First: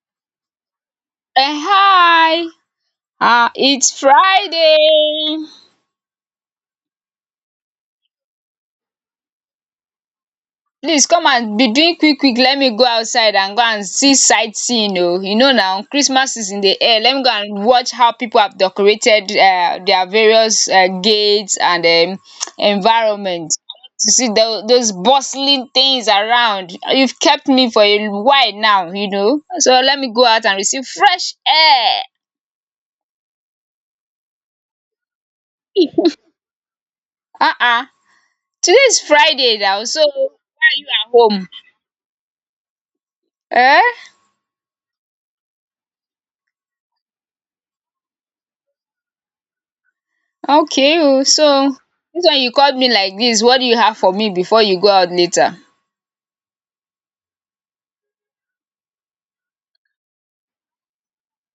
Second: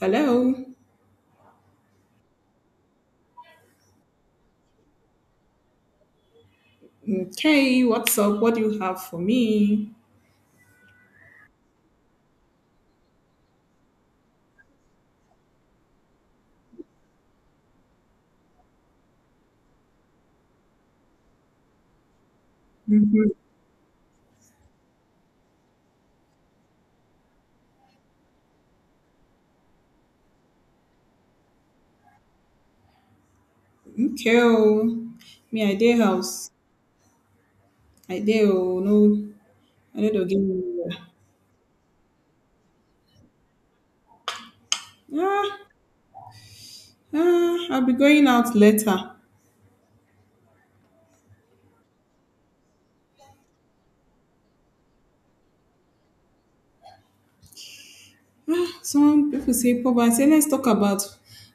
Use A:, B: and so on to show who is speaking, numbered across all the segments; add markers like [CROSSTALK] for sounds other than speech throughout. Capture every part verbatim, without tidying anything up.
A: Hello.
B: um Hi. Ah, it's Friday.
A: Okay, what's up? What do you have for me?
B: Please come and be doing quick quick. Let me go outside and go and see sightseeing o. You know now Christmas is in the air. Let me go and watch how people have decorated um their various um gates and um environment to see tho those bustling things around. You've kept me for a while now, you know so let me go out and receive fresh air.
A: Okay, oh. Me I dey house.
B: um
A: I dey
B: Today
A: oh no,
B: is Friday now,
A: I
B: so
A: no dey go
B: why are you
A: anywhere.
B: at home? Eh?
A: Ah, ah, I'll be going out later.
B: Okay oh, so dis one you call me like dis, what do you have for me before you go out later?
A: Some people say poverty. I say, let's talk about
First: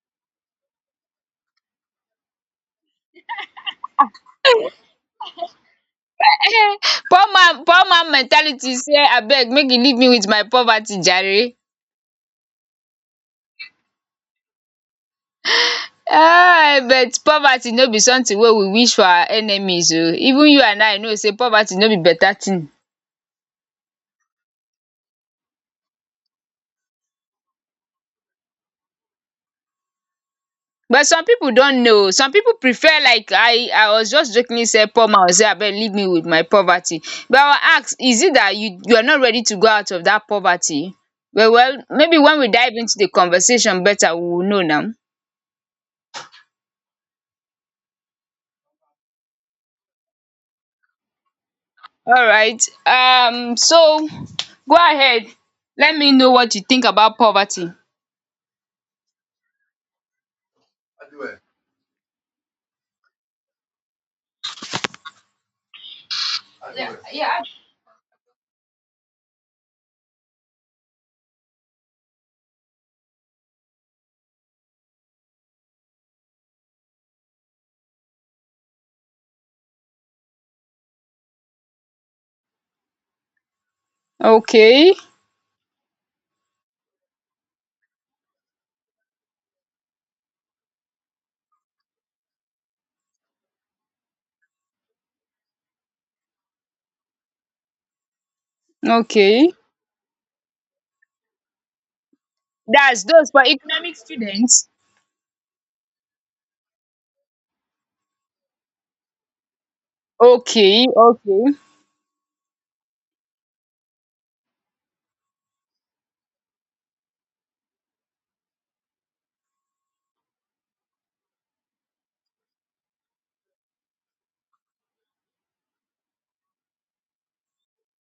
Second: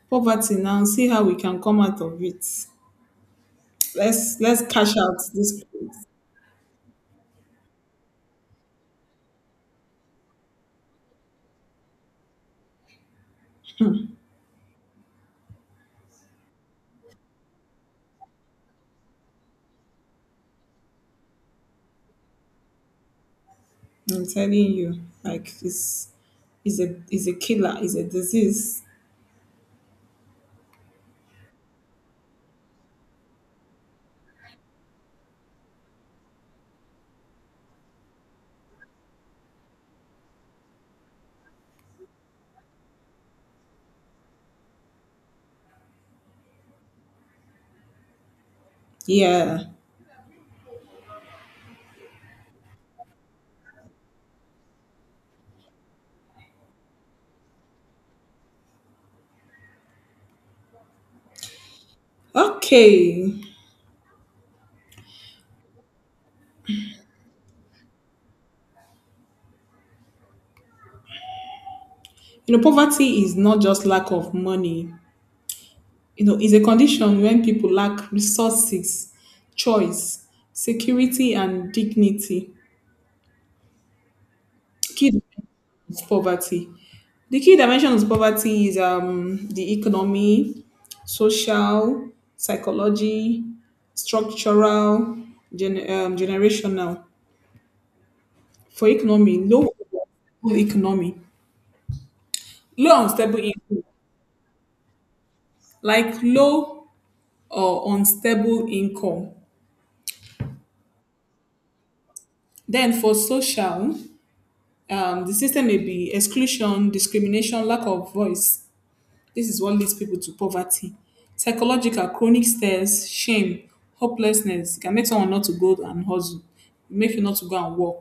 A: poverty now, and see how we can come out of it. Let's let's cash out this place.
B: [LAUGHS] Poor man poor man mentality sey abeg make you leave me wit my poverty jare. Um but poverty no be something wey we wish for our enemies oh, even you and I know sey poverty no be better thing.
A: I'm telling you, like it's is a is a killer, is a disease.
B: But some people don't know. Some people prefer, like, i i was just jokingly say poor man will say abeg leave me with my poverty. But I will ask, is it that you you are not ready to go out of that poverty? Well well, maybe when we dive into the conversation better we will know now.
A: Yeah.
B: All right, um so go ahead. Let me know what you think about poverty.
A: Okay.
B: Yeah. Yeah.
A: You know, poverty is not just lack of money. You know, it's a condition when people lack resources, choice, security, and dignity.
B: Okay
A: Key dimensions of poverty. The key dimensions of poverty is um, the economy, social, psychology, structural, gen- um, generational. For economy,
B: okay.
A: low economy, low
B: That's those
A: unstable
B: for
A: income,
B: economic students.
A: like low or unstable income.
B: Okay okay.
A: Then for social, um, the system may be exclusion, discrimination, lack of voice. This is what leads people to poverty. Psychological, chronic stress, shame, hopelessness. It can make someone not to go and hustle, make you not to go and work.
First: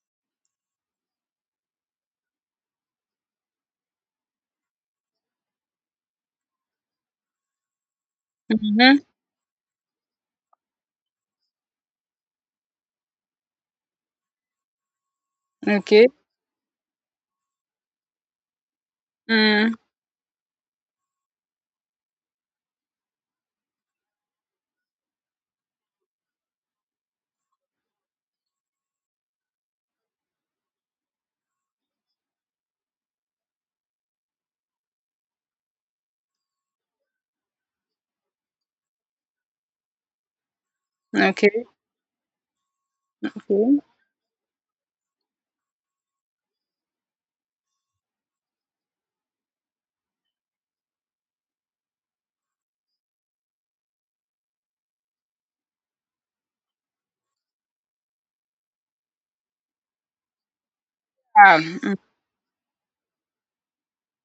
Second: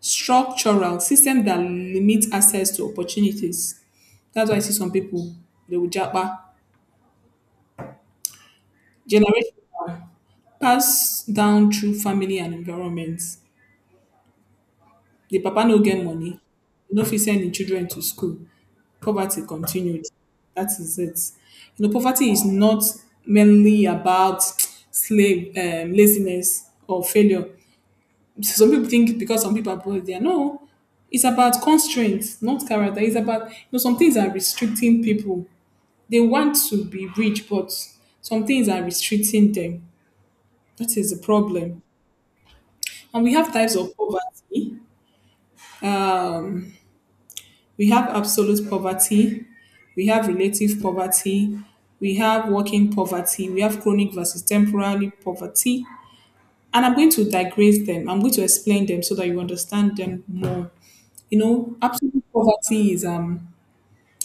A: Structural, system that limit access to opportunities. That's why I see some people, they will japa.
B: Mm-hmm.
A: Generational, passed down through family and environment. The papa no get
B: Okay.
A: money, e no fit send im children to school, poverty
B: Mm.
A: continued. That is it. You know, poverty is not mainly about slave um, laziness or failure. Some people think because some people are poor they are no, it's about constraints not character. It's about, you know, some things are restricting people. They want to be rich, but some things are restricting them. That is the
B: Okay.
A: problem. And we have types
B: Okay.
A: of poverty. um, we have absolute poverty, we have relative poverty, we have working poverty, we have chronic versus temporary poverty. And I'm going to digress them. I'm going to explain them so that you understand them more. You know,
B: Um,
A: absolute poverty is um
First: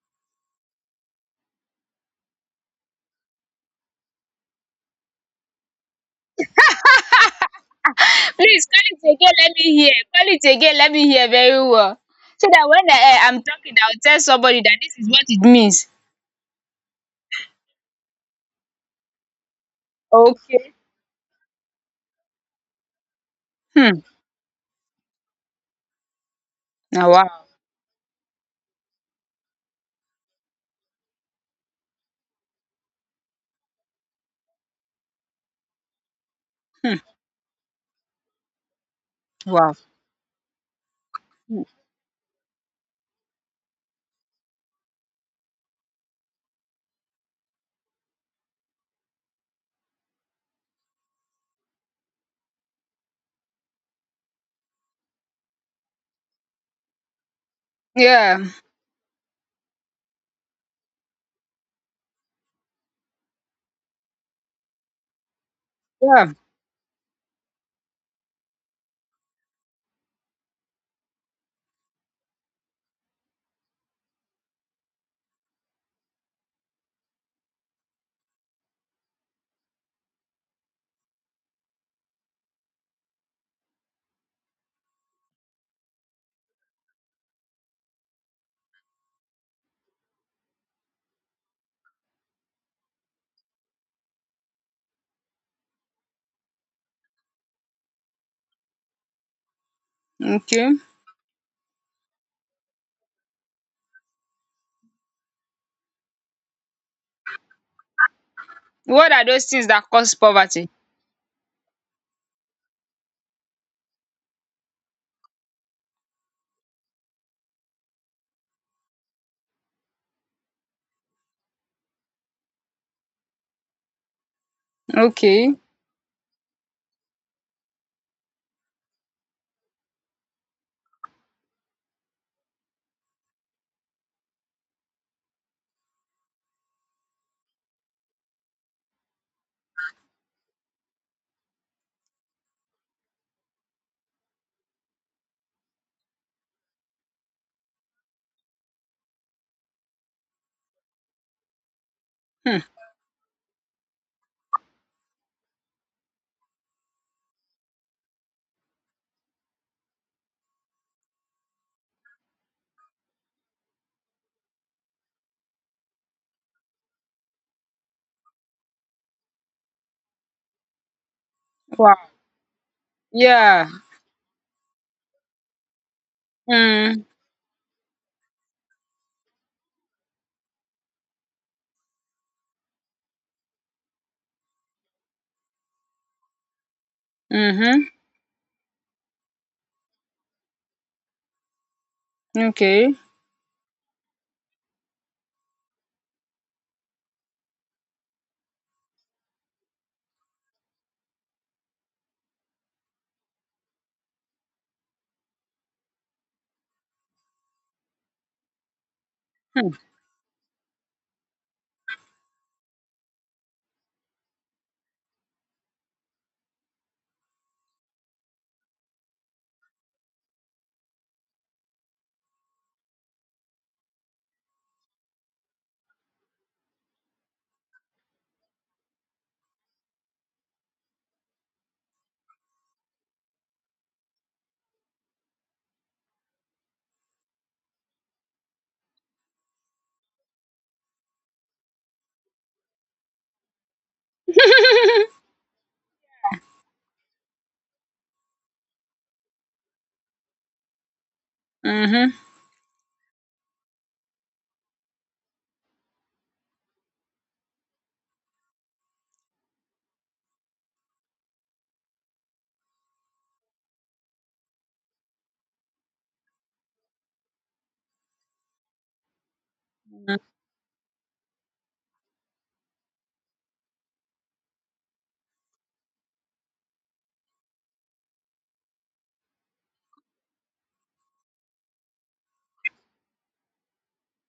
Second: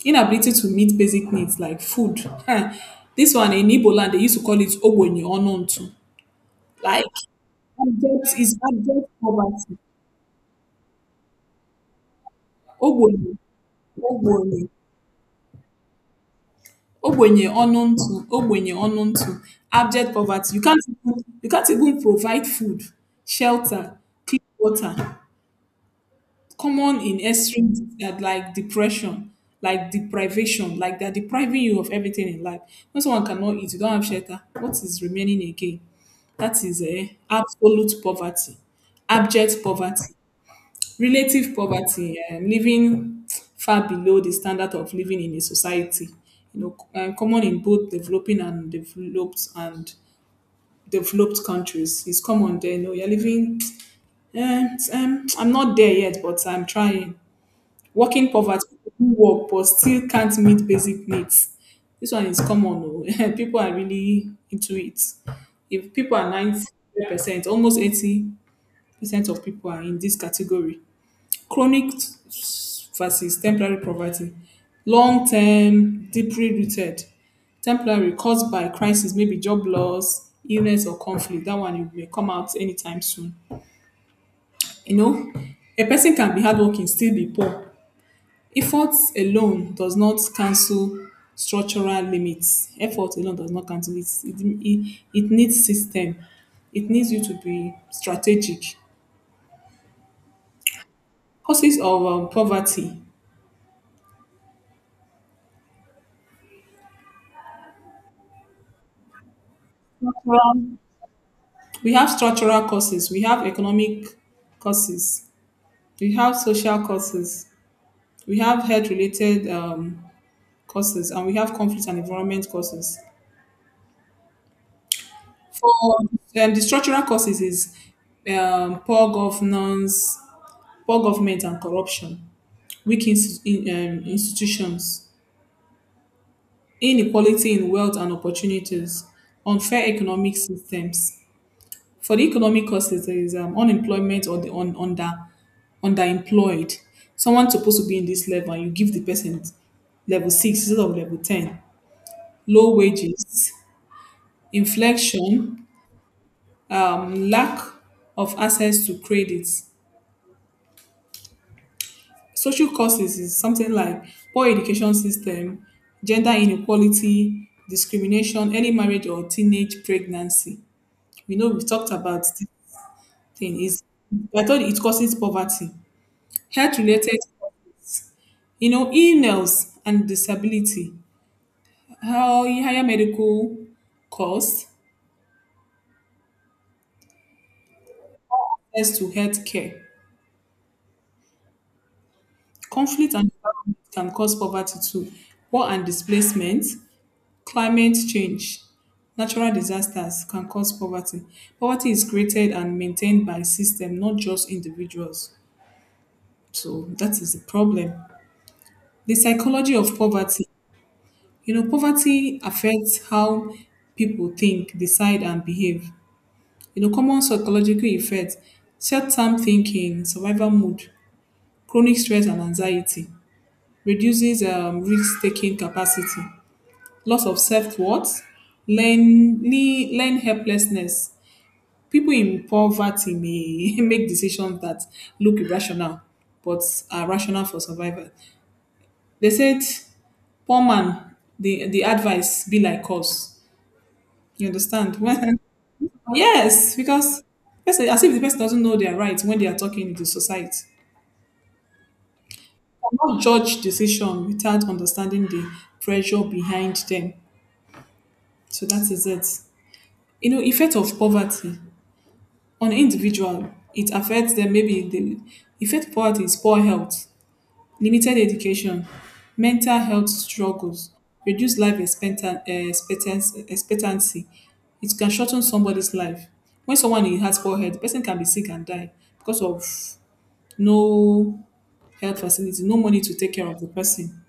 A: inability to meet basic needs like food. Huh. This one in Igbo land they used to call it ogboni onuntu. Like abject, is
B: please
A: abject
B: call it again. Let me
A: poverty.
B: hear. Call it again. Let me hear very well. So that when I,
A: Ogboni,
B: I'm talking, I'll tell
A: ogboni.
B: somebody that this is what it means.
A: Ogbenye ọnụ ntụ, ogbenye ọnụ ntụ. Abject poverty, you
B: Okay.
A: can't even, you can't even provide food, shelter,
B: Hmm.
A: clean water, common
B: Oh,
A: in
B: wow.
A: extreme. That, like depression, like deprivation, like they're depriving you of everything in life. When someone cannot eat, you don't have shelter, what is remaining again? That is
B: Hmm.
A: a absolute poverty, abject
B: Wow.
A: poverty. Relative
B: Hmm.
A: poverty, um, living far below the standard of living in a society, you know, c- uh, common in both developing and developed and developed countries. It's common there. You know, you're living. [TSK] Um, um, I'm not there yet, but I'm trying. Working
B: Yeah.
A: poverty, people who work but still can't meet basic needs. This one is common, oh. [LAUGHS] People are really into it. If people are
B: Yeah.
A: ninety percent, almost eighty percent of people are in this category. Chronic versus temporary poverty. Long term, deeply rooted. Temporary caused by crisis, maybe job loss, illness, or conflict. That one you may come out anytime soon. You know, a person can be hardworking, still be poor. Effort alone does not cancel structural limits. Effort alone does not cancel it. It, it, it needs system. It needs you to be strategic.
B: Okay.
A: Causes of um, poverty.
B: What are those things that cause poverty?
A: We have structural causes, we have economic causes, we have social causes, we have health related um, causes, and we have conflict and environment causes.
B: Okay.
A: For um, the structural causes is um, poor governance, poor government and corruption, weak ins- in, um, institutions, inequality in wealth and opportunities, unfair economic systems. For the economic causes, there is um, unemployment or the un, under underemployed. Someone's supposed to be in this level, and you give the person level six instead of level ten.
B: Hmm.
A: Low wages, inflation, um, lack of access to credits. Social causes is something like poor education system, gender inequality, discrimination, early marriage or teenage pregnancy. We know we've talked
B: Wow.
A: about this thing.
B: Yeah.
A: Is, I thought it causes poverty. Health
B: Hmm.
A: related, you know, illness and disability, how higher medical costs,
B: Mm-hmm.
A: access to health care.
B: Okay.
A: Conflict and environment can cause poverty too, war and displacement, climate change, natural disasters can cause poverty. Poverty is created and maintained by system, not just individuals. So that is the problem. The
B: Hmm.
A: psychology of poverty. You know, poverty affects how people think, decide, and behave. You know, common psychological effects, short-term thinking, survival mode, chronic stress and anxiety, reduces um, risk-taking capacity, loss of self-worth, learn, le- learn helplessness. People in poverty may [LAUGHS] make decisions that look irrational, but are rational for survival. They said, poor man, the, the advice be like us. You understand? [LAUGHS] When, yes, because person, as if the person doesn't know their rights when they are talking to society.
B: Mm-hmm.
A: Cannot judge decision without understanding the pressure behind them. So that is it. You know, effect of poverty on individual, it affects them. Maybe the effect of poverty is poor health, limited education, mental health struggles, reduced life expectan- eh, expectancy. expectancy. It can shorten somebody's life. When someone has poor health, the person can be sick and die because of no health facility, no money to take care of the person.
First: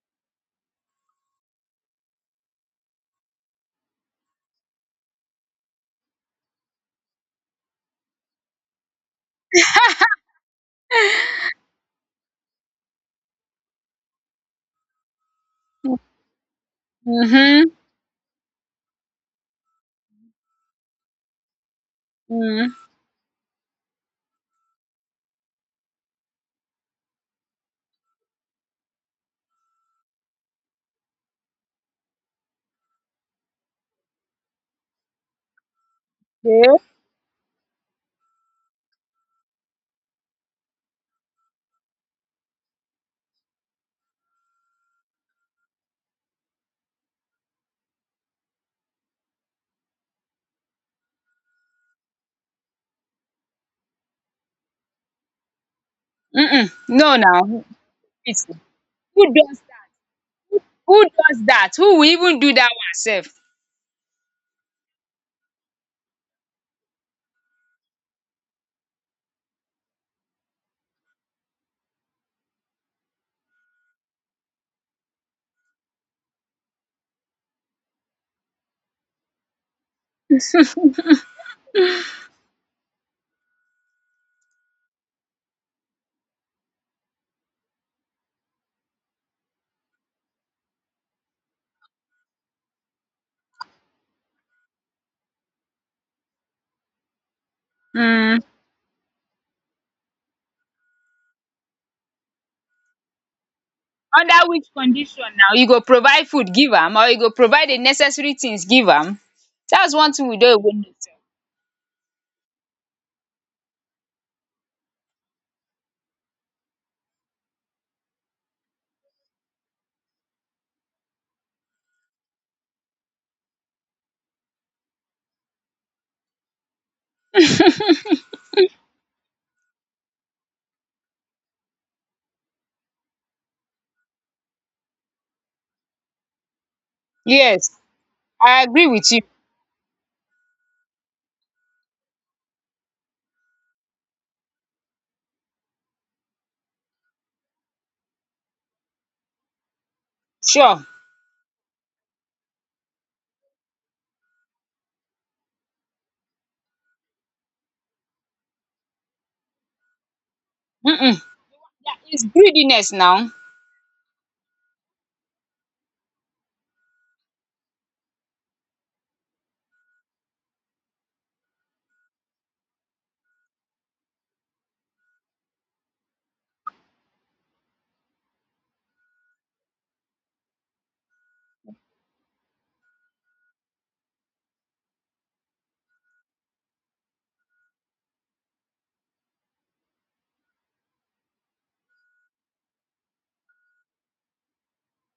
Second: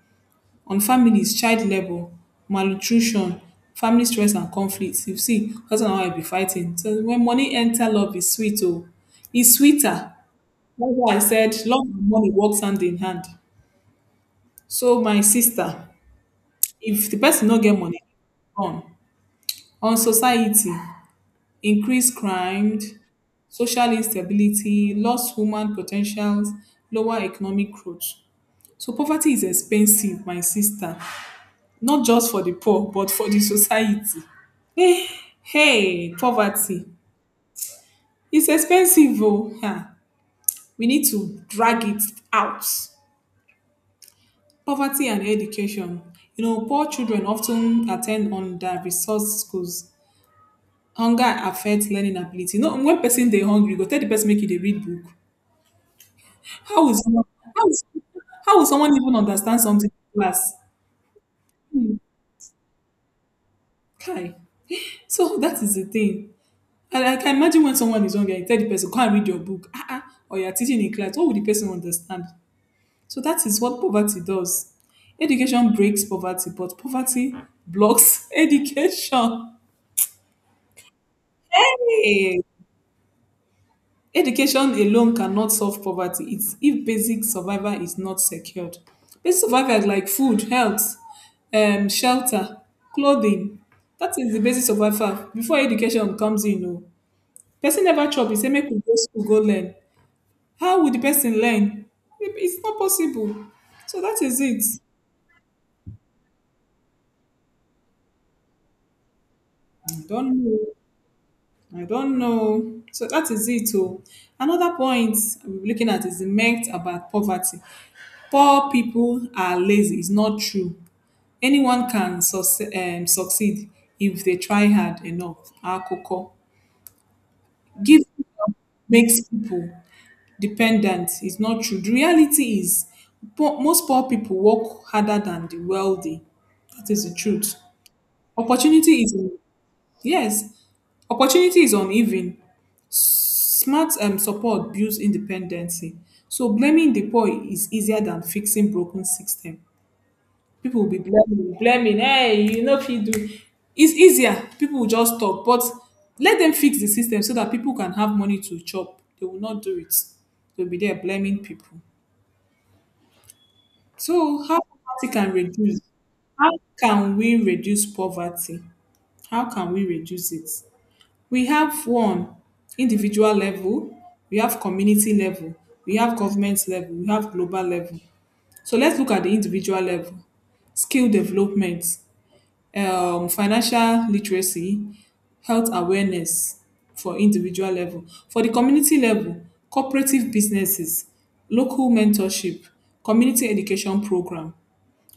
A: On families, child labour, malnutrition, family stress and conflict. You see husband and wife be fighting, so when money enter, love is sweet, oh. It's sweeter. That's why I said love and money works hand in hand. So my sister,
B: Mm-hmm.
A: if the person no
B: Mm-hmm.
A: get money, on on society, increased
B: Mm.
A: crime, social instability, lost human potentials, lower economic growth. So poverty is expensive, my sister, not just for the poor, but for the society. Eh, Hey, poverty.
B: Okay.
A: It's expensive, oh. Huh. We need to drag it out. Poverty and education. You know, poor children often attend under-resourced schools. Hunger affects learning ability. No, when person they hungry, you go tell the person make you dey read book.
B: Mm-mm.
A: How will
B: No,
A: someone
B: now.
A: how will,
B: Please.
A: how will someone even understand something in class?
B: Who does that? Who will even do that one sef?
A: Kai. So that is the thing. And I can imagine when someone is hungry and you tell the person, go and read your book, ah, ah, or you're teaching in class, what would the person understand? So that is what poverty does. Education breaks poverty, but poverty blocks [LAUGHS] education. Hey, education alone cannot solve poverty. It's if basic survival is not secured. Basic survival is like food, health, um, shelter, clothing. That is the basic survival. Before education comes in, no. Person never chop, he
B: Mm.
A: say make we go school go learn. How would the person learn? It- It's not possible. So that
B: Under
A: is it.
B: which condition now? You go provide food give am or you go provide the necessary things give am? That's
A: I
B: one thing we
A: don't
B: don
A: know.
B: even need sef.
A: I don't know. So that is it. Oh. Another point we're looking at is the myth about poverty. Poor people are lazy. It's not true. Anyone can succe- um, succeed if they try hard enough. Akoko. Give makes people dependent is not true. The reality is, po- most poor people work harder than the wealthy. That is the truth.
B: Yes, I agree
A: Opportunity
B: with
A: is
B: you.
A: yes, opportunity is uneven. Smart um, support builds independency. So blaming the poor is easier than fixing broken system. People
B: Sure.
A: will be blaming, blaming. Hey, you know if you do, it's easier. People will just talk, but let them fix the system so that people can have money to chop. They will not do it. They'll be there
B: Mm-mm.
A: blaming people.
B: That is greediness now.
A: So how poverty can reduce? How can we reduce poverty? How can we reduce it? We have one, individual level, we have community level, we have government level, we have global level. So let's look at the individual level. Skill development, um, financial literacy, health awareness for individual level. For the community level, cooperative businesses, local mentorship, community education program.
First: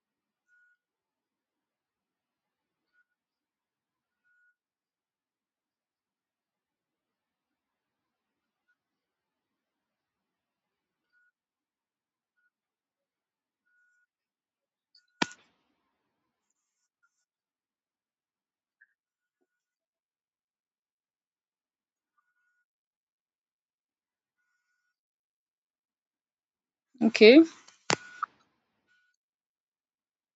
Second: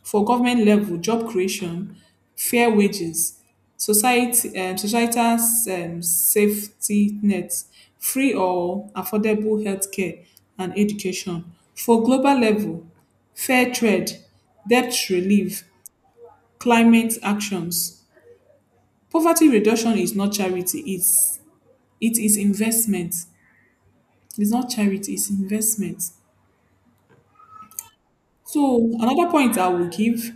A: For government level, job creation, fair wages, society um, societal um, safety nets, free or affordable healthcare and education. For global level, fair trade, debt relief, climate actions. Poverty reduction is not charity, it's, it is investment. It's not charity, it's investment.
B: Okay.
A: So another point I will give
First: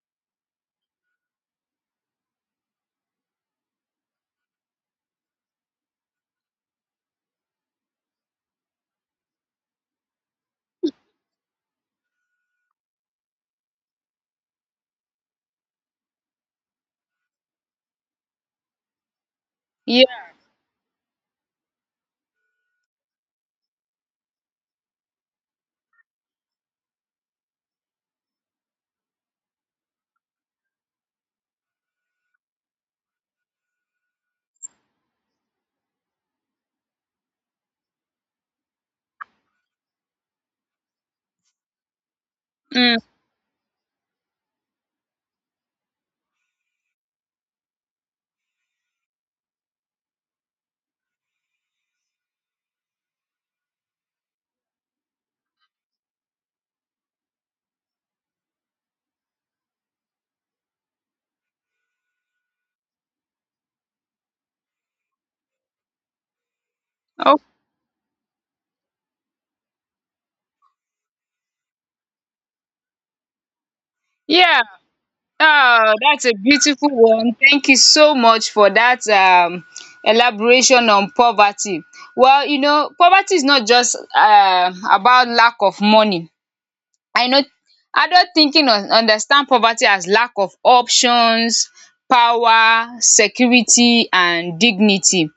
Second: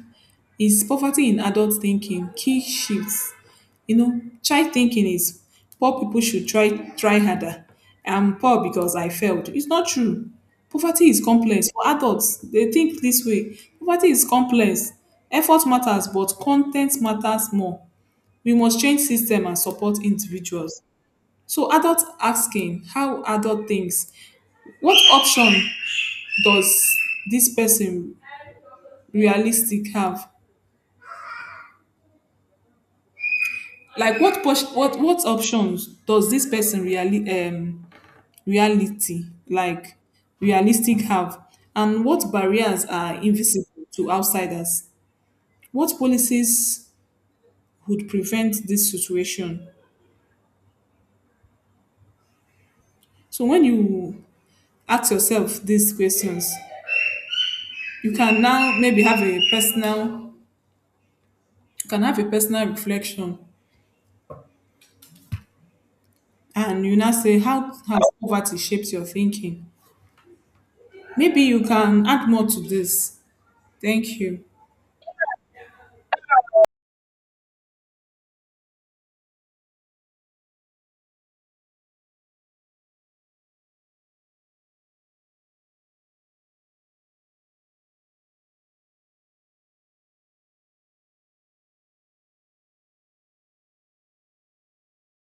A: is poverty in adult thinking, key shifts. You know, child thinking is poor people should try try harder. I'm poor because I failed. It's not true. Poverty is complex. For adults, they think this way. Poverty is complex. Effort matters, but content matters more. We must change system and support
B: Yeah.
A: individuals. So adults asking how adult thinks, what option does this person realistic have, like what pos- what what options does this person really um reality like realistic have, and what barriers
B: Mm.
A: are invisible to outsiders, what policies would prevent this situation. So when you ask yourself these questions, you can now maybe have a personal you can have a personal reflection, and you now say
B: Oh,
A: how has poverty shaped your thinking. Maybe you can add more to this. Thank you.
B: yeah. Oh, that's a beautiful one. Thank you so much for that um elaboration on poverty. Well, you know, poverty is not just uh about lack of money. I know adult thinking un understand poverty as lack of options, power, security and dignity,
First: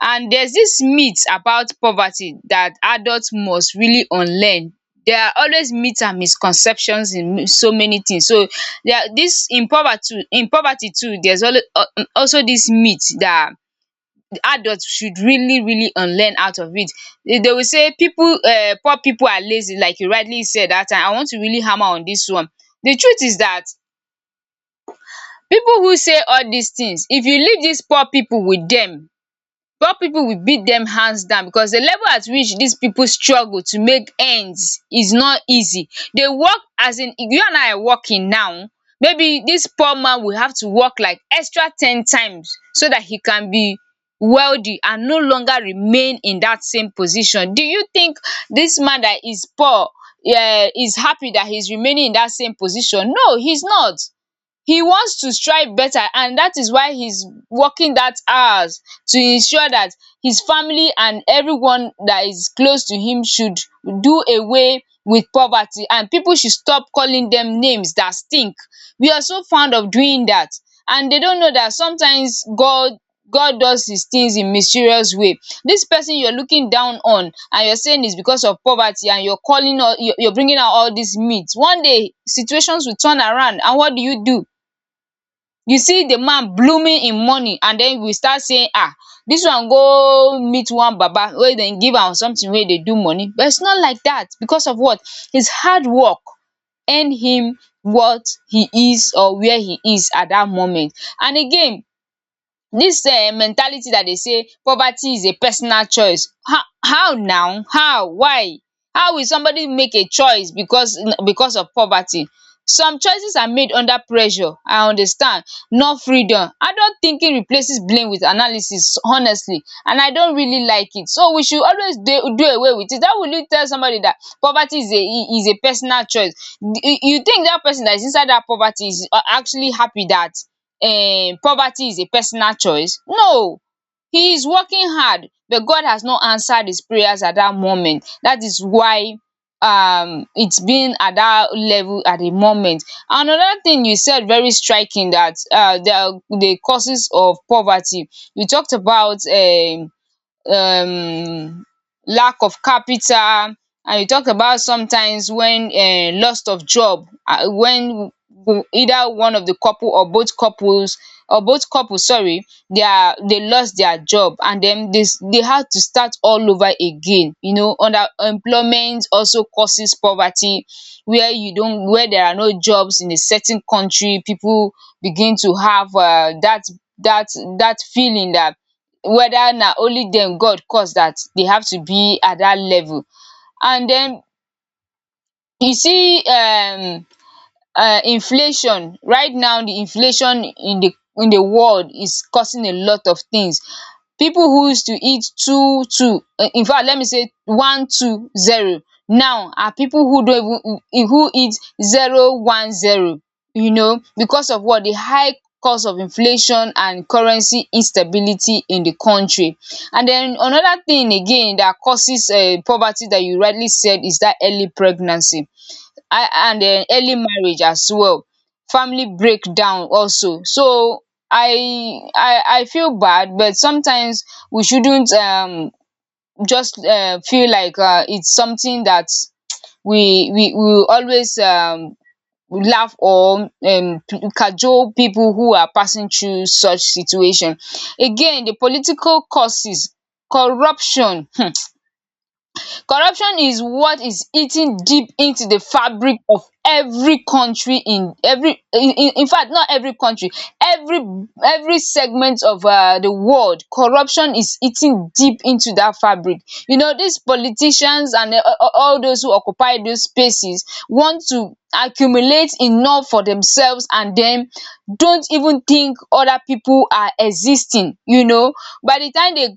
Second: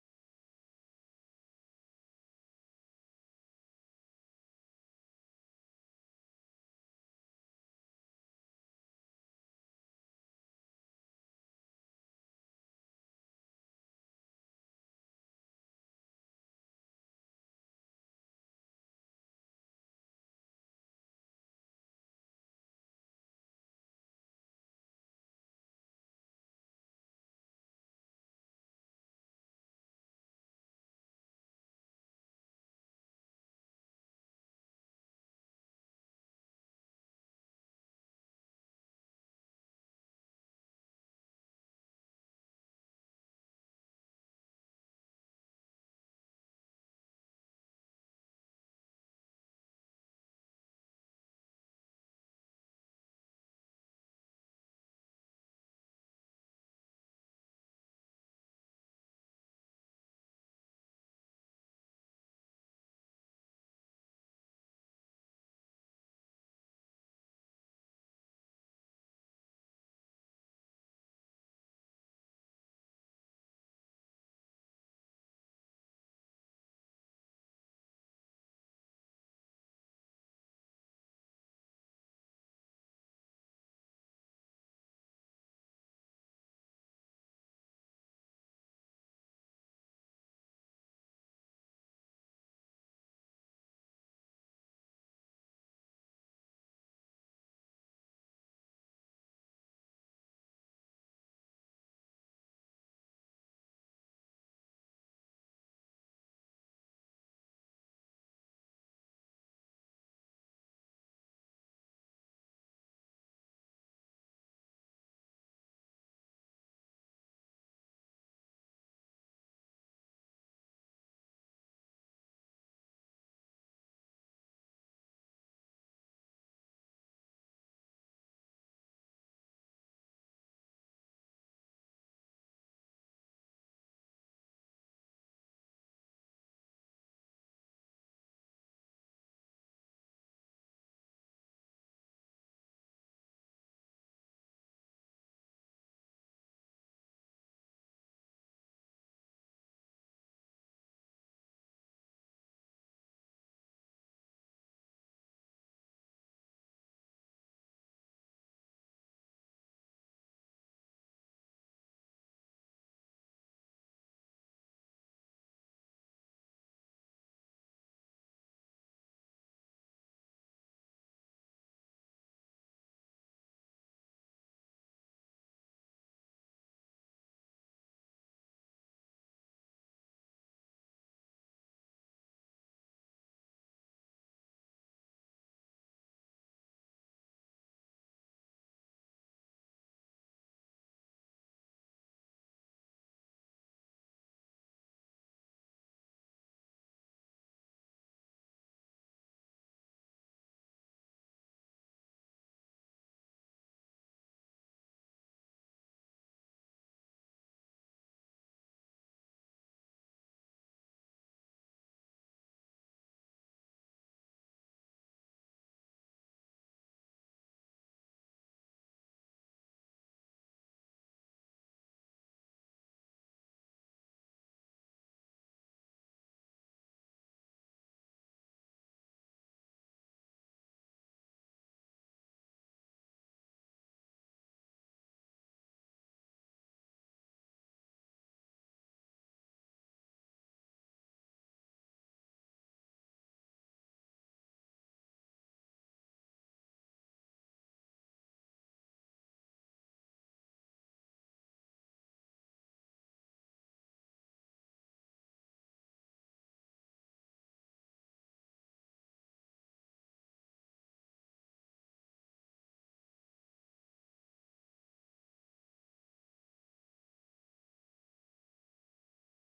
B: and there's this myth about poverty that adult must really unlearn. There are always myth and misconceptions in so many things, so there are this in poverty in poverty too. There's always also this myth that adults should really really um learn out of it. They will say people, um poor people are lazy, like you rightly said that time. I want to really hammer on this one. The truth is that people who say all these things, if you leave these poor people with dem, poor people will beat them hands down, because the level at which these people struggle to make ends is not easy. They work as in you and I are working now. Maybe this poor man will have to work like extra ten times so that he can be wealthy and no longer remain in that same position. Do you think this man that is poor um is happy that he's remaining in that same position? No, he's not. He wants to strive better, and that is why he's working that hours to ensure that his family and everyone that is close to him should do away with poverty, and people should stop calling them names that stink. We are so fond of doing that, and they don't know that sometimes god, god does his things in mysterious way. This person you're looking down on and you're saying it's because of poverty, and you're calling all, you're you're bringing out all these myths. One day situations will turn around, and what do you do? You see the man blooming im money, and den we start saying, um dis one go meet one baba wey dem give am something wey dey do money. But it's not like dat. Because of what? His hard work earn him what he is or where he is at dat moment. And again, dis um mentality dat dey say poverty is a personal choice, how how now? How? Why? How will somebody make a choice because because of poverty? Some choices are made under pressure, I understand, not freedom. Adult thinking replaces blame with analysis honestly, and I don't really like it. So we should always dey do away with it. How will you tell somebody dat poverty is a is a personal choice? You think dat person dat is inside dat poverty is, uh, actually happy dat, um, poverty is a personal choice? No, he is working hard, but God has not answered his prayers at that moment. That is why um it's been at that level at the moment. Another thing you said very striking, that uh the the causes of poverty. You talked about um um lack of capital, and you talk about sometimes when um loss of job, um when w- either one of the couple or both couples or both couples, sorry, they are they lost their job, and then this they had to start all over again. You know underemployment also causes poverty, where you don't, where there are no jobs in a certain country, people begin to have um that that that feeling that whether na only them God cause that they have to be at that level. And then you see, um um inflation right now. The inflation in the in the world is causing a lot of things. People who used to eat two two, uh, in fact let me say one two zero, now are people who don't even, who eat zero one zero. You know, because of what? The high cost of inflation and currency instability in the country. And then another thing again that causes um poverty that you rightly said is that early pregnancy, I and um early marriage as well, family breakdown also. So i i i feel bad, but sometimes we shouldn't um just um feel like uh it's something that we we we will always um laugh or um cajole people who are passing through such situation. Again, the political causes, corruption. [LAUGHS] Corruption is what is eating deep into the fabric of every country, in every in in in fact not every country, every every segment of um the world. Corruption is eating deep into that fabric. You know these politicians and, uh, uh, all those who occupy those spaces want to accumulate enough for themselves, and then don't even think other people are existing. You know, by the time they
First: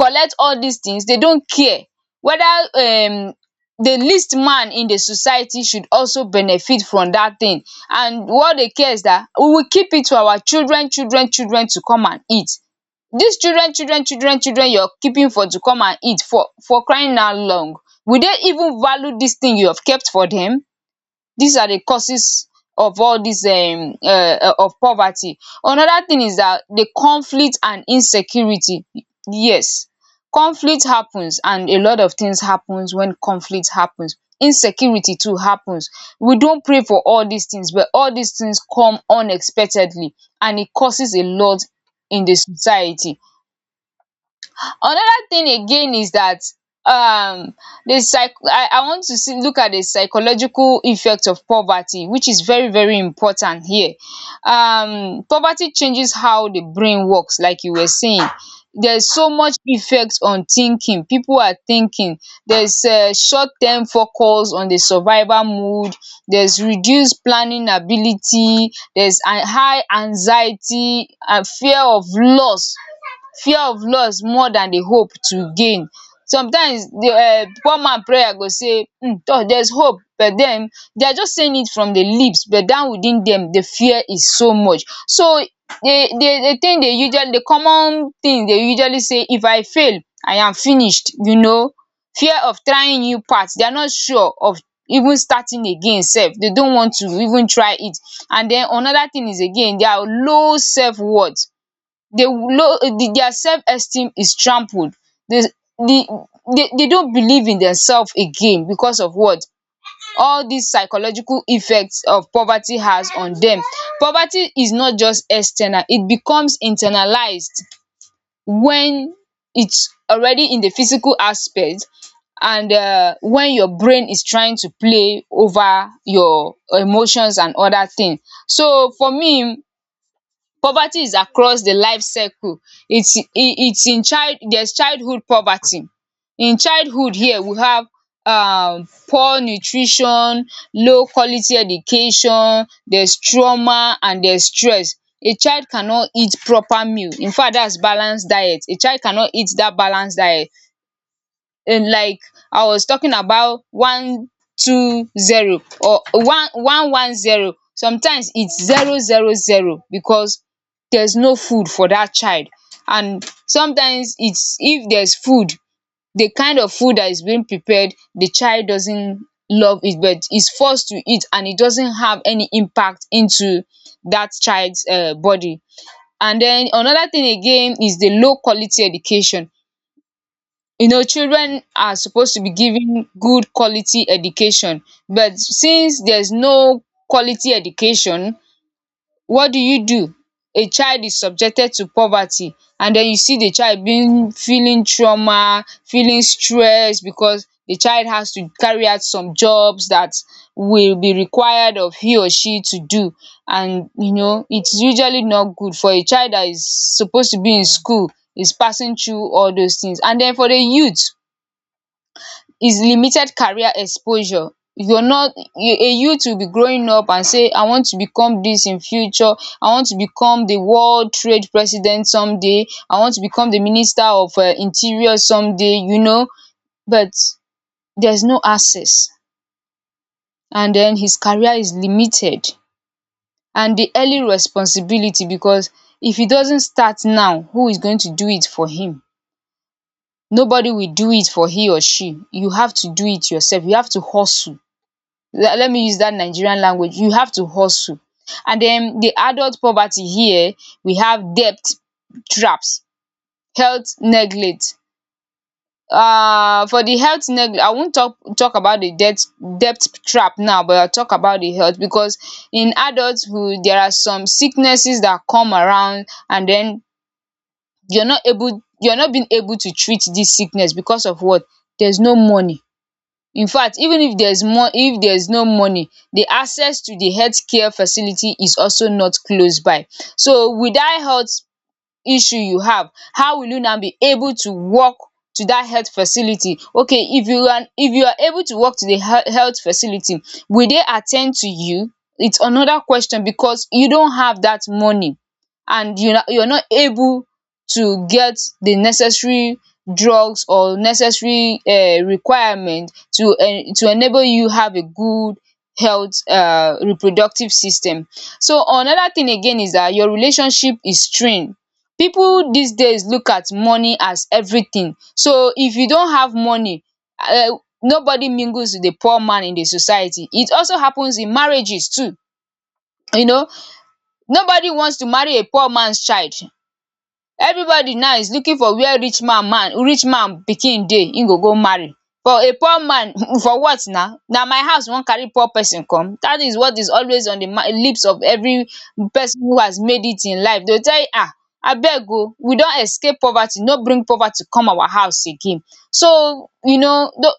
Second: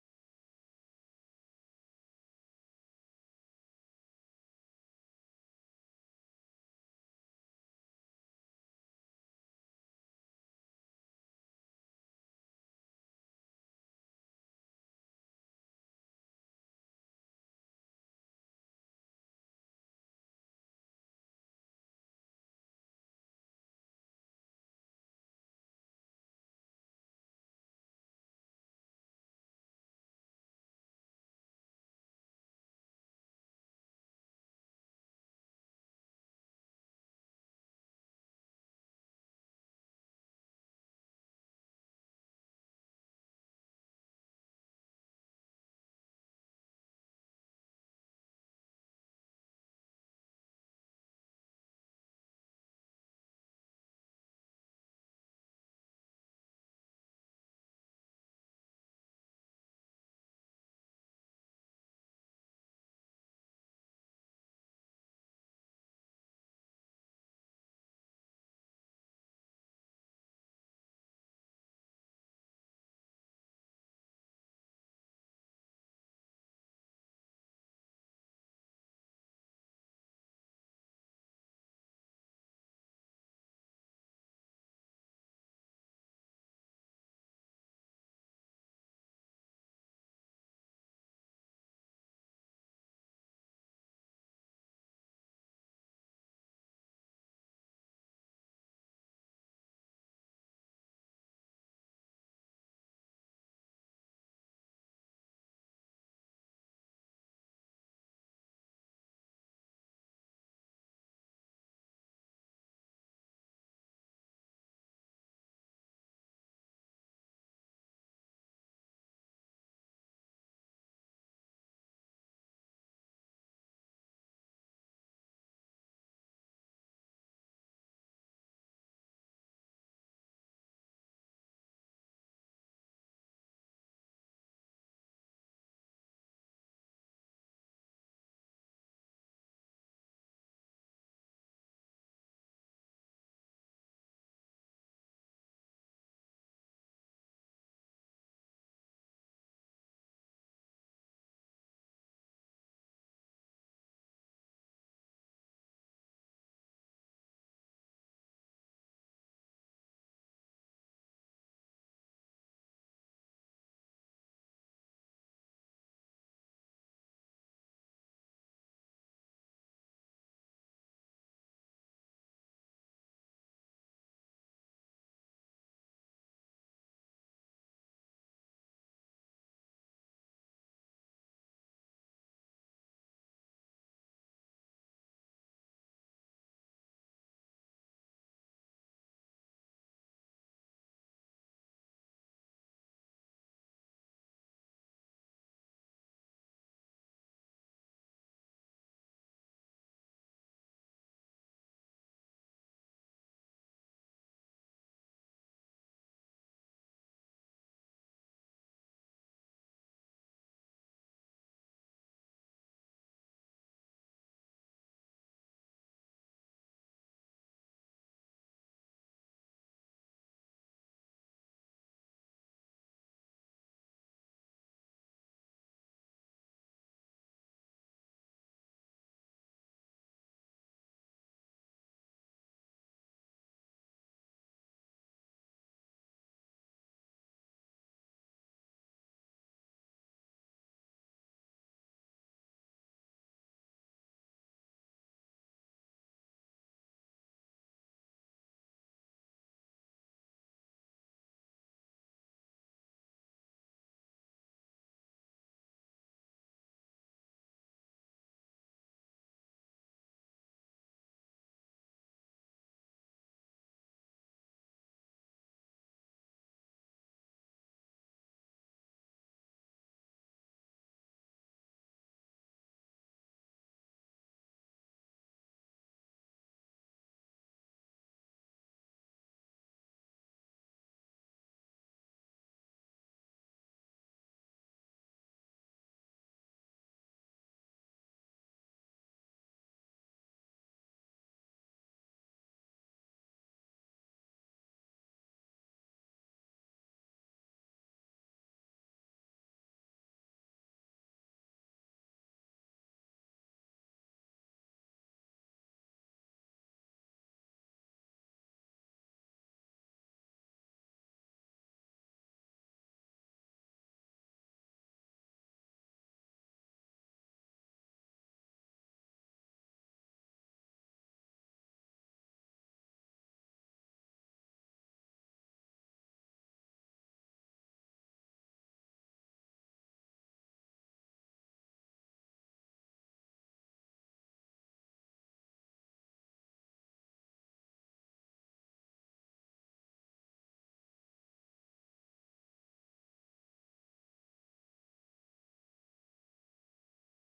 B: collect all dis things, dey don't care whether, um the least man in the society should also benefit from dat thing. And what dey care is dat we will keep it to our children children children to come and eat. Dis children children children children you're keeping for to come and eat for for crying out loud, will dey even value dis thing you have kept for dem? These are the causes of all these um um of poverty. Another thing is that the conflict and insecurity. Yes, conflict happens, and a lot of things happens when conflict happens. Insecurity too happens. We don't pray for all these things, but all these things come unexpectedly, and it causes a lot in the society. Another thing again is that, um the psych I I want to see look at the psychological effect of poverty, which is very very important here. Um poverty changes how the brain works, like you were saying. There's so much effect on thinking. People are thinking. There's um short term focus on the survival mood. There's reduced planning ability. There's a high anxiety and fear of loss, fear of loss more than the hope to gain. Sometimes the um poor man prayer go say, um toor there's hope, but then they are just saying it from the lips, but down within them, the fear is so much. So the the the thing they usually, the common thing they usually say, if I fail I am finished, you know. Fear of trying new path they are not sure of, even starting again. Self, they don't want to even try it. And then another thing is again, they are low self worth. They low, their self-esteem is trampled. They, the, they they don't believe in themselves again, because of what? All these psychological effects of poverty has on them. Poverty is not just external, it becomes internalized when it's already in the physical aspect, and uh, when your brain is trying to play over your emotions and other things. So for me, poverty is across the life cycle. It's it, it's in child, there's childhood poverty. In childhood here we have um poor nutrition, low quality education, there's trauma and there's stress. A child cannot eat proper meal. In fact that's balance diet. A child cannot eat dat balance diet um like I was talking about one two zero or one one one zero, sometimes its zero zero zero because there's no food for that child. And sometimes its if there's food, the kind of food that is being prepared the child doesn't love it but is forced to eat, and it doesn't have any impact into that child's um body. And then another thing again is the low quality education. You know, children are supposed to be given good quality education, but since there's no quality education, what do you do? A child is subjected to poverty. And then you see the child being feeling trauma, feeling stress, because the child has to carry out some jobs that will be required of he or she to do. And you know it's usually not good for a child that is supposed to be in school is passing through all those things. And then for the youth is limited career exposure. You're not you- a youth will be growing up and say I want to become this in future. I want to become the world trade president someday, I want to become the minister of uh, interior someday, you know. But there's no access, and then his career is limited. And the early responsibility, because if he doesn't start now, who is going to do it for him? Nobody will do it for he or she. You have to do it yourself, you have to hustle. Let, let me use that Nigerian language, you have to hustle. And then the adult poverty here, we have debt traps, health neglect. Uh, for the health neglect, I won't talk talk about the debt debt trap now, but I'll talk about the health, because in adulthood there are some sicknesses that come around, and then you're not able, you're not being able to treat this sickness because of what? There's no money. In fact, even if there is more, if there is no money, the access to the healthcare facility is also not close by. So without health issue you have, how will you now be able to walk to that health facility? Okay, if you are, if you are able to walk to the he- health facility, will they attend to you? It's another question, because you don't have that money. And you you're not able to get the necessary drugs or necessary um requirement to en to enable you have a good health um reproductive system. So another thing again is that your relationship is strained. People these days look at money as everything, so if you don't have money, um nobody mingles with the poor man in the society. It also happens in marriages too, you know. Nobody wants to marry a poor man's child. Everybody now is looking for where rich man man rich man pikin dey im go go marry. But a poor man [LAUGHS] for what, na na my house you wan carry poor person come. That is what is always on the lips of every person who has made it in life. They go tell you, ah, abeg o, we don escape poverty, no bring poverty come our house again. So you know the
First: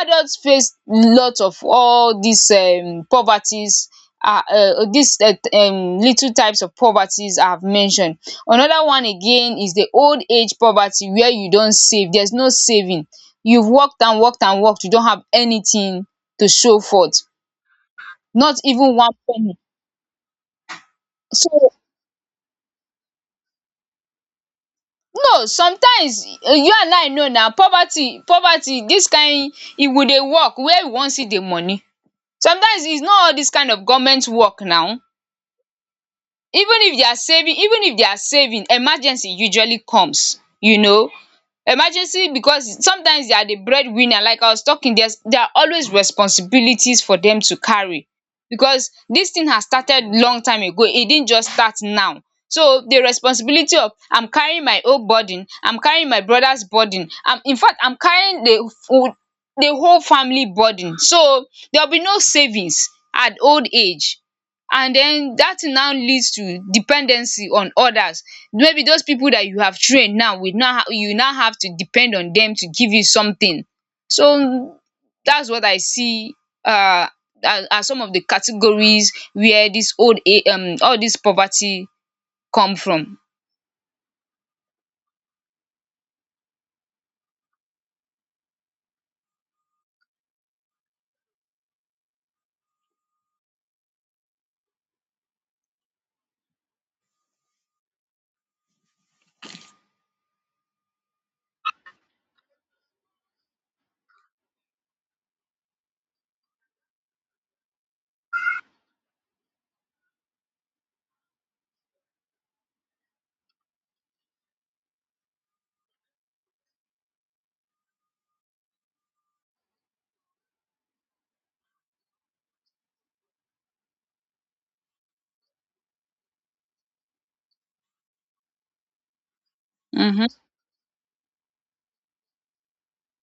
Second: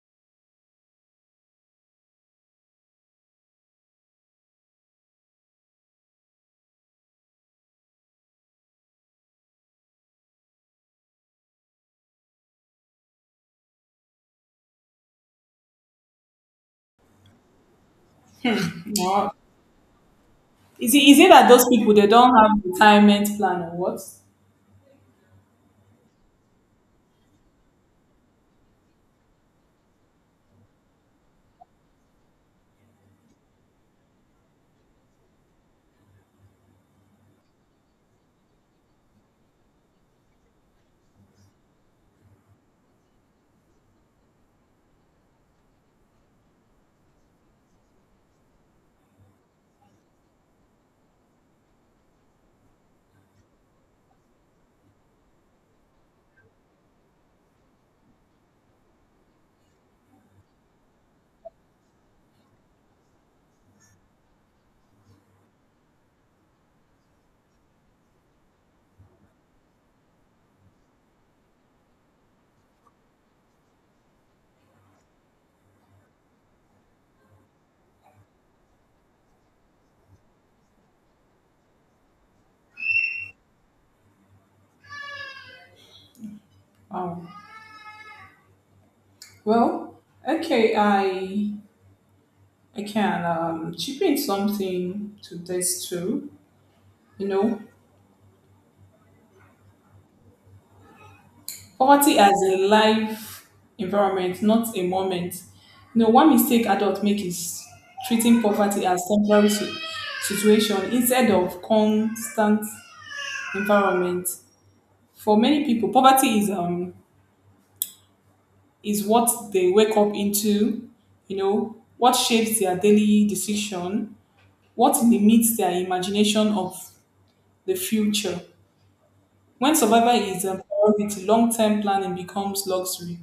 B: adults face lot of all these um poverties, ah um these uh, um little types of poverties I have mentioned. Another one again is the old age poverty where you don save, there's no saving. You've worked and worked and worked, you don't have anything to show for it. Not even one
A: Wow.
B: penny.
A: Is it is it that
B: So,
A: those people they don't have retirement plan or what?
B: no, sometimes uh, you and I know na poverty poverty dis kind. If we dey work, where we wan see the money? Sometimes it's not all dis kind of government work now. Even if they are saving even if they are saving, emergency usually comes, you know. Emergency, because sometimes they are the breadwinner. Like I was talking, there's there are always responsibilities for them to carry, because this thing has started long time ago, it didn't just start now. So the responsibility of, I'm carrying my own burden, I'm carrying my brother's burden, I'm in fact I'm carrying the full- the whole family burden. So there will be no savings at old age. And then that thing now leads to dependency on others. Maybe those people that you have trained now will now ha- you now have to depend on them to give you something. So that's what I see um as as some of the categories where this old age um all this poverty come from.
A: Um, well, okay, I I can um chip in something to this too. You know, poverty as a life environment, not a moment. You know, one mistake adults make is treating poverty as temporary si- situation instead of constant environment. For many people, poverty is um is what they wake up into, you know, what shapes their daily decision, what limits their imagination of the future. When survival
B: um
A: is a priority, long term planning becomes luxury.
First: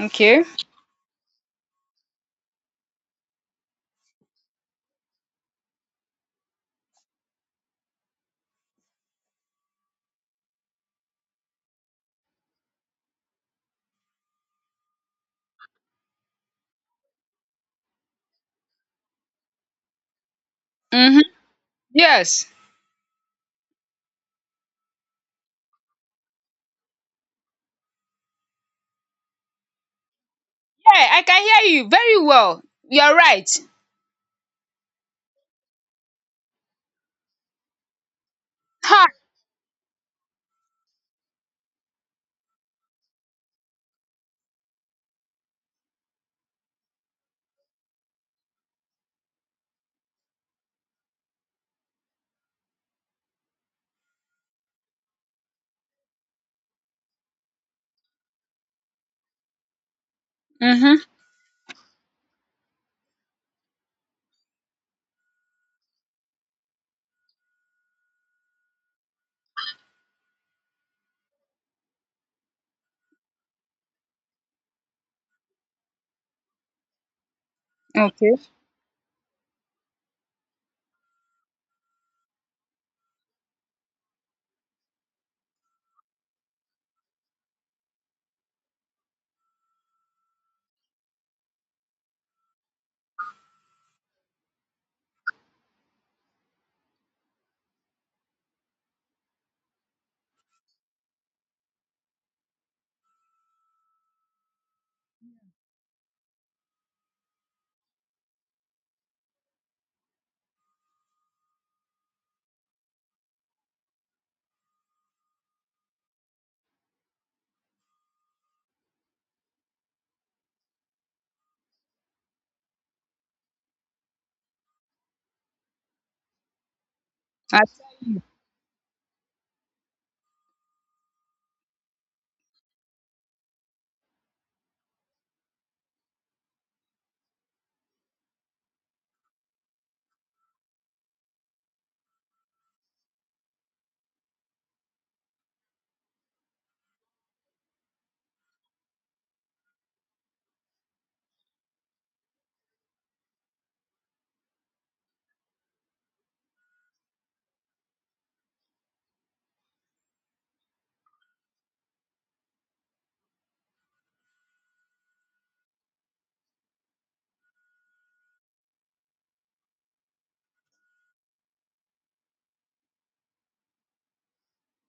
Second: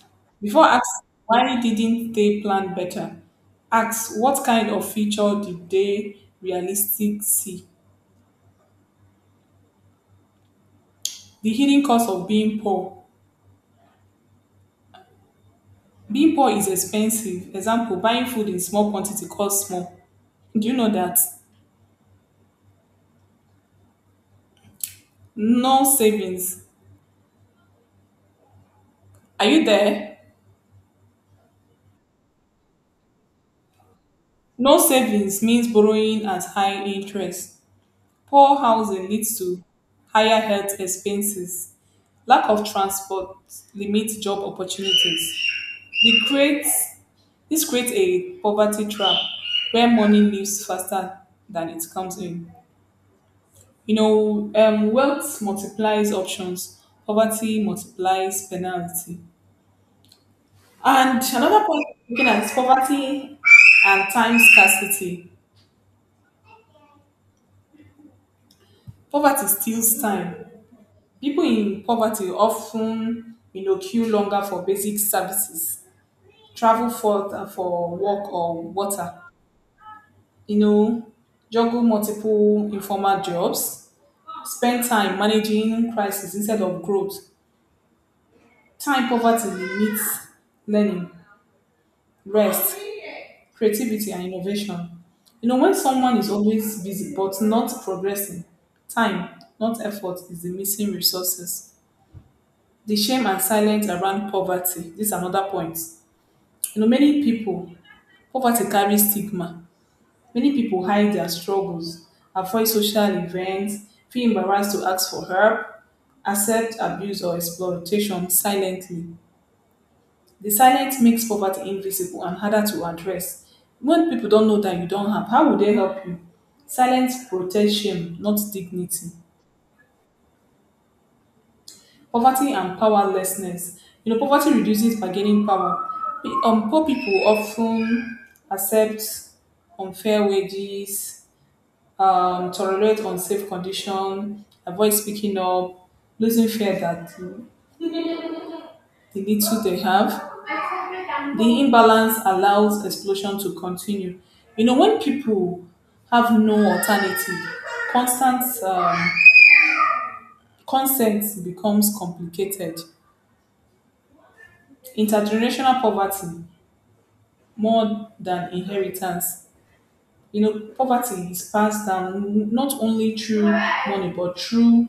B: okay.
A: Before asking why didn't they plan better, ask what kind of future did they realistically see? The hidden cost of being poor. Being poor is expensive. Example, buying food in small quantity costs more. Do you know that?
B: um yes.
A: No savings. Are you there?
B: Yeah, I can hear you very well, you're right.
A: No savings means borrowing at high interest. Poor housing leads to higher health expenses. Lack of transport limits job opportunities. This creates, this creates a poverty trap where money leaves faster than it comes in. You know, um, wealth multiplies options, poverty multiplies penalty.
B: um um
A: And another point looking at is poverty and time scarcity. Poverty steals time. People in poverty often, you know, queue longer for basic services, travel further for work
B: okay.
A: or water, you know, juggle multiple informal jobs, spend time managing crisis instead of growth. Time poverty limits learning, rest, creativity and innovation. You know, when someone is always busy but not progressing, time, not effort, is the missing resources. The shame and silence around poverty, this is another point. You know, many people, poverty carries stigma. Many people hide their struggles, avoid social events, feel embarrassed to ask for help, accept abuse or exploitation silently. The silence makes poverty invisible and harder to address. When people don't know that you don't have, how will they help you? Silence protects
B: I-
A: shame, not dignity. Poverty and powerlessness. You know, poverty reduces bargaining power. Pe- um, poor people often accept unfair wages, um, tolerate unsafe conditions, avoid speaking up, losing fear that the little they have, the imbalance allows explosion to continue. You know, when people have no alternative, constant um, consent becomes complicated. Intergenerational poverty, more than inheritance. You know, poverty is passed down not only through money, but through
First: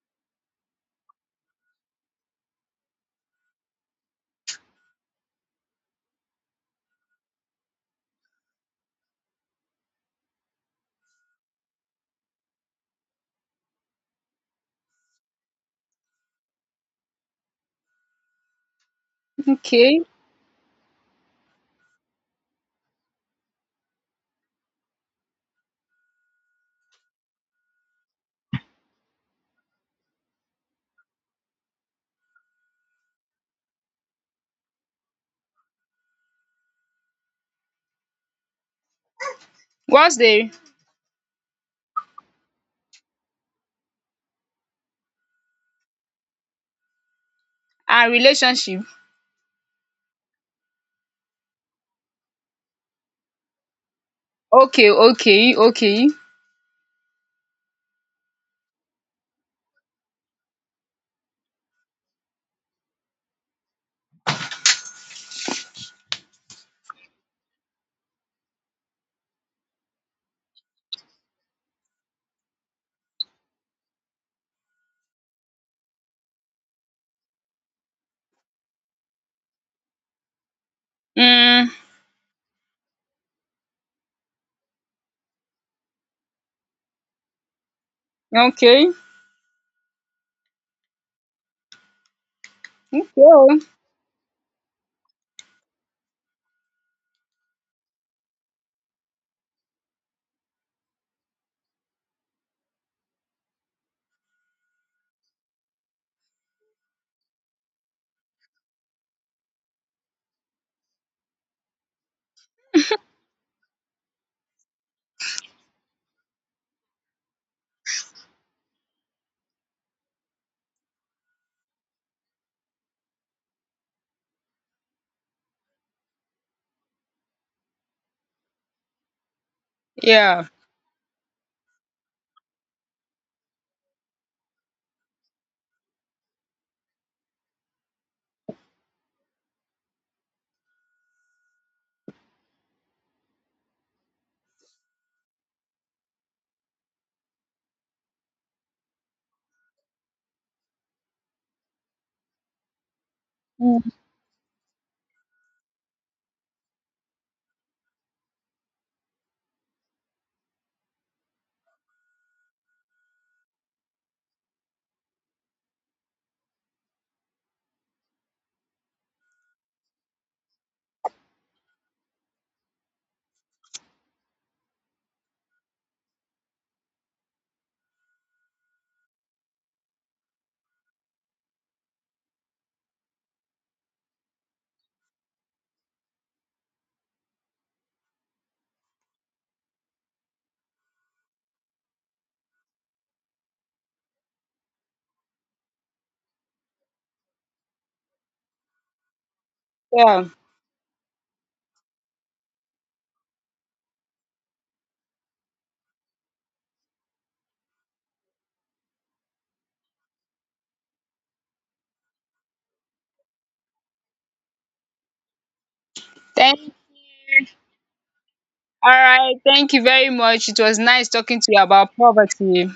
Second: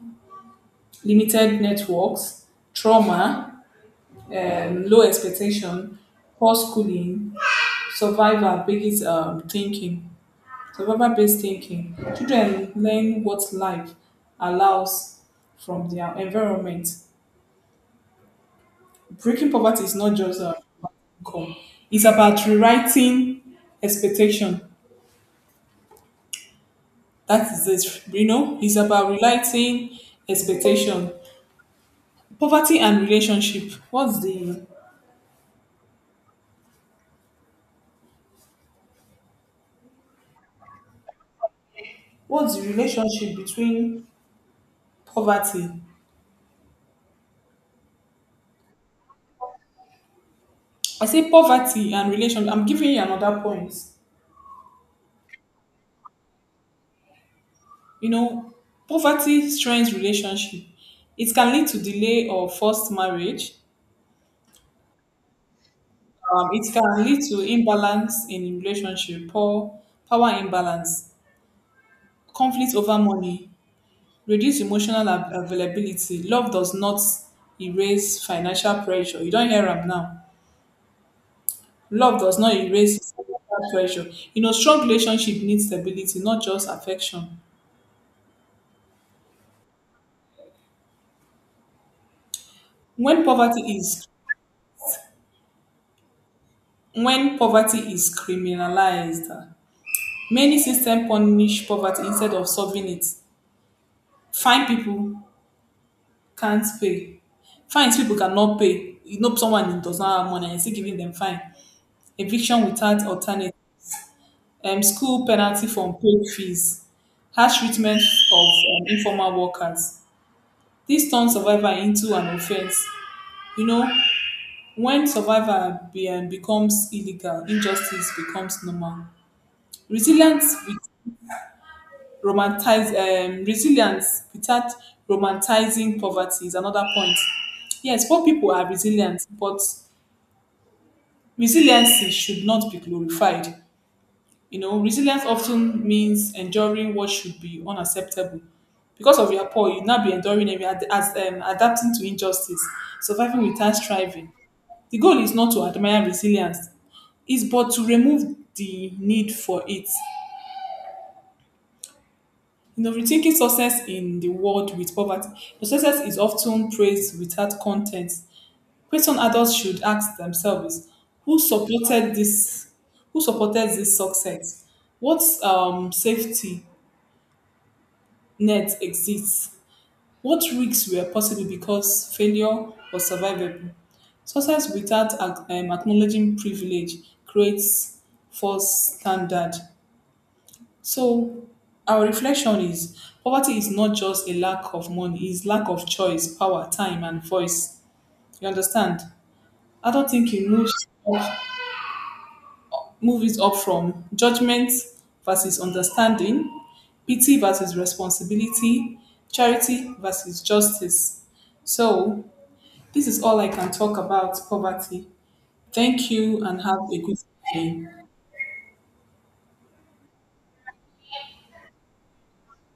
A: limited networks, trauma, um, low expectation, poor schooling, survivor based um, thinking. Survivor based thinking. Children learn what life allows from their environment. Breaking poverty is
B: okay.
A: not just uh, about income, it's about rewriting expectation. That is it. You know, it's about relating expectation, poverty, and relationship. What's the
B: What's the,
A: what's the relationship between poverty?
B: and relationship.
A: I say poverty and relation. I'm giving you another point.
B: Okay, okay, okay.
A: You know, poverty strains relationship. It can lead to delay or forced marriage. Um, it can lead to imbalance in relationship, poor power imbalance, conflict over money, reduce emotional ab- availability. Love does not erase financial pressure. You don't hear am now.
B: Mm,
A: Love does not erase financial pressure. You know, strong relationship needs stability, not just affection.
B: okay. Okay.
A: when
B: Yeah.
A: poverty is when poverty is criminalized, many systems punish poverty instead of solving it. Fine people can't pay, fines people cannot pay. You know, someone does not have money and you still giving them fine, eviction without alternative, um, school penalty for unpaid fees, harsh treatment of um, informal workers. This turns survivor into an offense. You know, when survivor be, um, becomes illegal, injustice becomes normal. Resilience with romantize um, resilience without romanticizing poverty is another point. Yes, poor people are resilient, but resiliency should not be glorified. You know, resilience often means enduring what should be unacceptable. Because of your poor, you now be enduring and ad- as um, adapting to injustice, surviving without
B: Mm,
A: striving. The goal is not to admire resilience, it's but to remove the need for it. You know, rethinking success in the world with poverty. The success is often praised without content. Question adults should ask themselves: Who supported this? Who supported this success? What um, safety net exists. What risks were possible because failure was survivable? Success without ac- um, acknowledging privilege creates false standard. So our reflection is poverty is not just a lack of money, it's lack of choice, power, time, and voice. You understand? I don't
B: yeah.
A: think you know. Movies up from judgment versus understanding, pity versus responsibility, charity versus justice. So, this is all I can talk about poverty. Thank you
B: Thank
A: and
B: you.
A: have a good day.
B: All right, thank you very much. It was nice talking to you about poverty.